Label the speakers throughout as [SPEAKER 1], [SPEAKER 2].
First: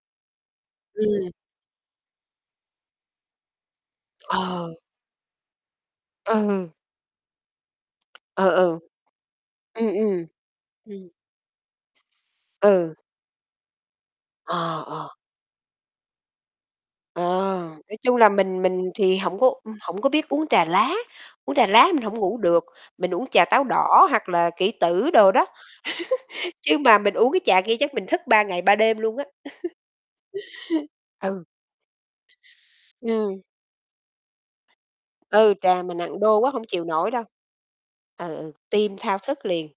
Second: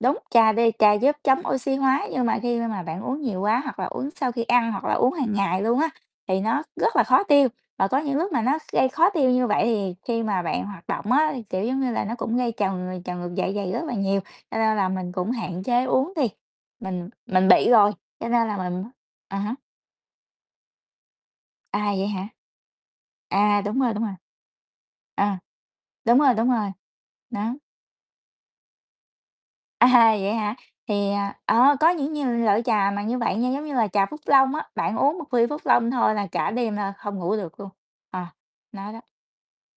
[SPEAKER 1] Đúng, trà đi trà giúp
[SPEAKER 2] Ừm.
[SPEAKER 1] chống oxy hóa nhưng mà khi mà mà bạn uống nhiều quá hoặc là uống sau khi ăn
[SPEAKER 2] Ờ.
[SPEAKER 1] hoặc là uống hàng ngày luôn á thì nó
[SPEAKER 2] Ừ.
[SPEAKER 1] rất là khó tiêu và có những lúc mà
[SPEAKER 2] Ờ,
[SPEAKER 1] nó
[SPEAKER 2] ừ.
[SPEAKER 1] gây khó tiêu như vậy
[SPEAKER 2] Ừm,
[SPEAKER 1] thì khi
[SPEAKER 2] ừm.
[SPEAKER 1] mà bạn hoạt
[SPEAKER 2] Ừm.
[SPEAKER 1] động á thì, kiểu, giống như là, nó cũng gây trào
[SPEAKER 2] Ừ.
[SPEAKER 1] ng trào ngược dạ dày rất là nhiều, cho nên
[SPEAKER 2] Ờ,
[SPEAKER 1] là mình
[SPEAKER 2] ờ.
[SPEAKER 1] cũng hạn chế uống đi, mình
[SPEAKER 2] Ờ,
[SPEAKER 1] mình bị rồi,
[SPEAKER 2] nói chung là
[SPEAKER 1] cho nên là
[SPEAKER 2] mình
[SPEAKER 1] mình
[SPEAKER 2] mình thì
[SPEAKER 1] à
[SPEAKER 2] hổng có
[SPEAKER 1] há.
[SPEAKER 2] u hổng có biết uống trà lá, uống trà
[SPEAKER 1] À,
[SPEAKER 2] lá mình
[SPEAKER 1] vậy
[SPEAKER 2] hổng
[SPEAKER 1] hả?
[SPEAKER 2] ngủ được, mình uống trà
[SPEAKER 1] À,
[SPEAKER 2] táo
[SPEAKER 1] đúng rồi, đúng
[SPEAKER 2] đỏ
[SPEAKER 1] rồi.
[SPEAKER 2] hoặc là kỷ tử đồ
[SPEAKER 1] À,
[SPEAKER 2] đó,
[SPEAKER 1] đúng rồi, đúng rồi,
[SPEAKER 2] chứ mà mình uống cái
[SPEAKER 1] đó.
[SPEAKER 2] trà kia chắc mình thức 3 ngày 3 đêm luôn á.
[SPEAKER 1] À, vậy hả? Thì, à
[SPEAKER 2] Ừ.
[SPEAKER 1] ờ, có những nhiều loại trà mà như
[SPEAKER 2] Ừm.
[SPEAKER 1] vậy nha, giống như là, trà Phúc Long á, bạn uống một ly
[SPEAKER 2] Ừ,
[SPEAKER 1] Phúc
[SPEAKER 2] trà
[SPEAKER 1] Long
[SPEAKER 2] mà
[SPEAKER 1] thôi
[SPEAKER 2] nặng
[SPEAKER 1] là
[SPEAKER 2] đô
[SPEAKER 1] cả
[SPEAKER 2] quá hông
[SPEAKER 1] đêm
[SPEAKER 2] chịu
[SPEAKER 1] là
[SPEAKER 2] nổi
[SPEAKER 1] không
[SPEAKER 2] đâu.
[SPEAKER 1] ngủ được luôn, ờ,
[SPEAKER 2] Ừ, ừ,
[SPEAKER 1] nó
[SPEAKER 2] tim
[SPEAKER 1] đó.
[SPEAKER 2] thao thức liền.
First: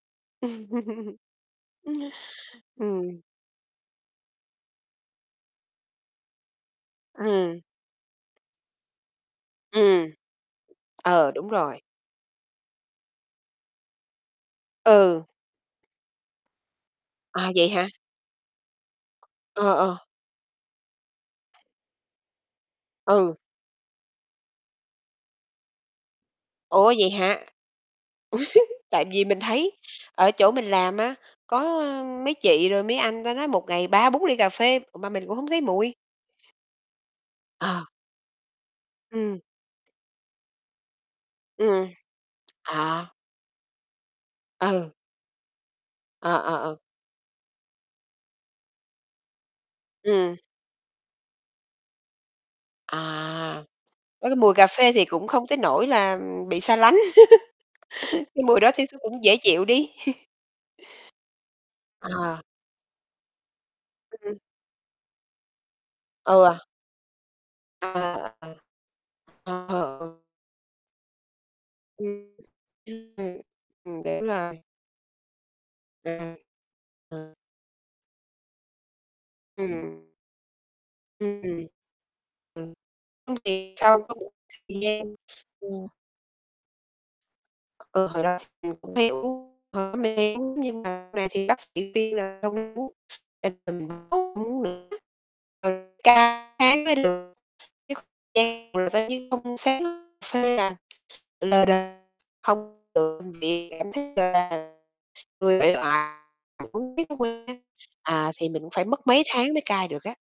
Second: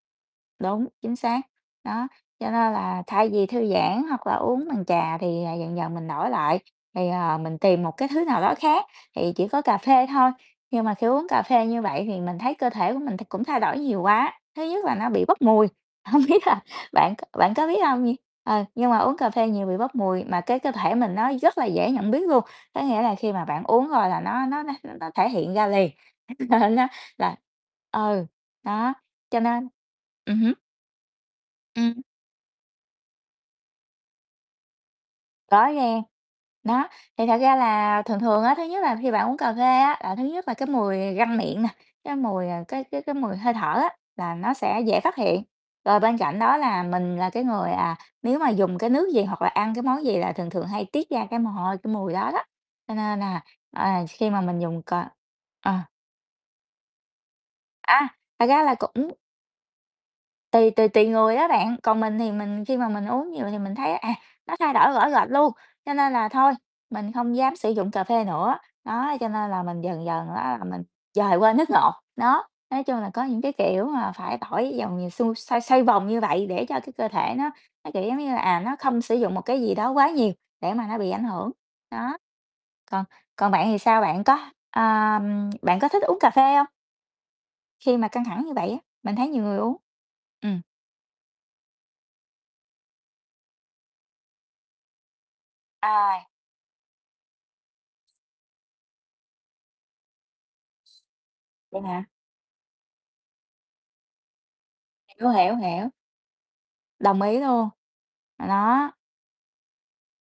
[SPEAKER 1] Đúng, chính xác, đó, cho nên là
[SPEAKER 2] Ừm.
[SPEAKER 1] thay vì thư giãn hoặc là uống bằng trà thì, à, dần dần mình đổi lại, thì, ờ, mình
[SPEAKER 2] Ừm.
[SPEAKER 1] tìm một cái thứ nào đó khác thì chỉ có cà phê
[SPEAKER 2] Ừm.
[SPEAKER 1] thôi, nhưng mà khi uống
[SPEAKER 2] Ờ,
[SPEAKER 1] cà
[SPEAKER 2] đúng
[SPEAKER 1] phê như
[SPEAKER 2] rồi.
[SPEAKER 1] vậy thì mình thấy cơ thể của mình thì cũng thay đổi nhiều quá. Thứ nhất là nó bị
[SPEAKER 2] Ừ.
[SPEAKER 1] bốc mùi, hông biết là bạn c
[SPEAKER 2] À,
[SPEAKER 1] bạn có
[SPEAKER 2] vậy
[SPEAKER 1] biết
[SPEAKER 2] hả?
[SPEAKER 1] hông nh ờ, nhưng mà uống cà phê nhiều
[SPEAKER 2] Ờ,
[SPEAKER 1] bị bốc
[SPEAKER 2] ờ.
[SPEAKER 1] mùi, mà cái cơ thể mình nó rất là dễ nhận biết luôn, có nghĩa là khi
[SPEAKER 2] Ừ.
[SPEAKER 1] mà bạn uống rồi là nó nó nó nó thể hiện ra liền, là nó
[SPEAKER 2] Ủa, vậy
[SPEAKER 1] là
[SPEAKER 2] hả?
[SPEAKER 1] ừ, đó,
[SPEAKER 2] Tại vì
[SPEAKER 1] cho
[SPEAKER 2] mình
[SPEAKER 1] nên
[SPEAKER 2] thấy ở
[SPEAKER 1] ừm
[SPEAKER 2] chỗ
[SPEAKER 1] hứm.
[SPEAKER 2] mình làm á, có
[SPEAKER 1] Ừm.
[SPEAKER 2] mấy chị rồi mấy anh, ta nói một ngày 3-4 ly cà phê mà mình cũng hông thấy
[SPEAKER 1] Có
[SPEAKER 2] mùi.
[SPEAKER 1] nghe, nó, thì thật ra
[SPEAKER 2] Ờ.
[SPEAKER 1] là thường thường á, thứ nhất là khi bạn uống
[SPEAKER 2] Ừm.
[SPEAKER 1] cà phê á là thứ nhất là cái mùi răng miệng nè,
[SPEAKER 2] Ừm,
[SPEAKER 1] cái mùi, ờ, cái cái
[SPEAKER 2] à.
[SPEAKER 1] cái mùi hơi thở á là nó sẽ
[SPEAKER 2] Ừ.
[SPEAKER 1] dễ phát hiện. Rồi bên
[SPEAKER 2] À,
[SPEAKER 1] cạnh
[SPEAKER 2] à,
[SPEAKER 1] đó
[SPEAKER 2] ừ.
[SPEAKER 1] là mình là cái người, à, nếu mà dùng cái nước gì hoặc là ăn cái món gì là
[SPEAKER 2] Ừm.
[SPEAKER 1] thường thường hay tiết ra cái mồ hôi, cái mùi đó đó, cho nên là,
[SPEAKER 2] À.
[SPEAKER 1] ờ, khi
[SPEAKER 2] Có cái
[SPEAKER 1] mà
[SPEAKER 2] mùi
[SPEAKER 1] mình
[SPEAKER 2] cà
[SPEAKER 1] dùng c
[SPEAKER 2] phê thì cũng không tới
[SPEAKER 1] ờ.
[SPEAKER 2] nỗi là, ừm, bị xa lánh,
[SPEAKER 1] À,
[SPEAKER 2] cái
[SPEAKER 1] thật
[SPEAKER 2] mùi
[SPEAKER 1] ra
[SPEAKER 2] đó
[SPEAKER 1] là
[SPEAKER 2] thì thì
[SPEAKER 1] cũng
[SPEAKER 2] cũng dễ chịu đi.
[SPEAKER 1] tùy tùy tùy người đó bạn, còn mình thì
[SPEAKER 2] À.
[SPEAKER 1] mình khi mà mình uống nhiều thì mình thấy à,
[SPEAKER 2] Ừm.
[SPEAKER 1] nó thay đổi rõ rệt luôn, cho nên là thôi,
[SPEAKER 2] Ừ.
[SPEAKER 1] mình không dám sử dụng cà phê
[SPEAKER 2] Ờ,
[SPEAKER 1] nữa, đó, cho nên
[SPEAKER 2] ờ.
[SPEAKER 1] là mình dần
[SPEAKER 2] [unintelligible]
[SPEAKER 1] dần á là mình dời qua nước ngọt.
[SPEAKER 2] Ừm,
[SPEAKER 1] Đó, nói chung là
[SPEAKER 2] ừm,
[SPEAKER 1] có những cái kiểu
[SPEAKER 2] ừm,
[SPEAKER 1] mà
[SPEAKER 2] kiểu
[SPEAKER 1] phải
[SPEAKER 2] là
[SPEAKER 1] tỏi dòng nhiều xung xoay xoay vòng như vậy để cho cái cơ thể
[SPEAKER 2] [unintelligible]
[SPEAKER 1] nó nó, kiểu giống như là, à, nó không sử dụng một cái gì đó
[SPEAKER 2] Ừm.
[SPEAKER 1] quá nhiều để mà nó bị ảnh
[SPEAKER 2] Ưm,
[SPEAKER 1] hưởng,
[SPEAKER 2] ừm.
[SPEAKER 1] đó. Còn còn bạn thì sao? Bạn có, ưm, bạn
[SPEAKER 2] Ừ.
[SPEAKER 1] có
[SPEAKER 2] [unintelligible]
[SPEAKER 1] thích uống cà phê không? Khi mà
[SPEAKER 2] Ừ, hồi
[SPEAKER 1] căng
[SPEAKER 2] đó
[SPEAKER 1] thẳng như vậy
[SPEAKER 2] thì
[SPEAKER 1] á,
[SPEAKER 2] mình cũng hay
[SPEAKER 1] mình thấy nhiều
[SPEAKER 2] uống
[SPEAKER 1] người uống,
[SPEAKER 2] [unintelligible]
[SPEAKER 1] ừm.
[SPEAKER 2] nhưng mà sau này thì bác sĩ khuyên là không nên uống [unintelligible] uống nữa [unintelligible]
[SPEAKER 1] Rồi.
[SPEAKER 2] tháng mới được [unintelligible] lờ
[SPEAKER 1] Vậy
[SPEAKER 2] đờ,
[SPEAKER 1] hả?
[SPEAKER 2] hông [unintelligible] cảm thấy, gọi là,
[SPEAKER 1] Hiểu, hiểu,
[SPEAKER 2] người uể
[SPEAKER 1] hiểu.
[SPEAKER 2] oải, tại uống riết nó
[SPEAKER 1] Đồng ý
[SPEAKER 2] quen á,
[SPEAKER 1] luôn,
[SPEAKER 2] à,
[SPEAKER 1] à,
[SPEAKER 2] thì mình cũng phải
[SPEAKER 1] đó.
[SPEAKER 2] mất mấy tháng mới cai được á.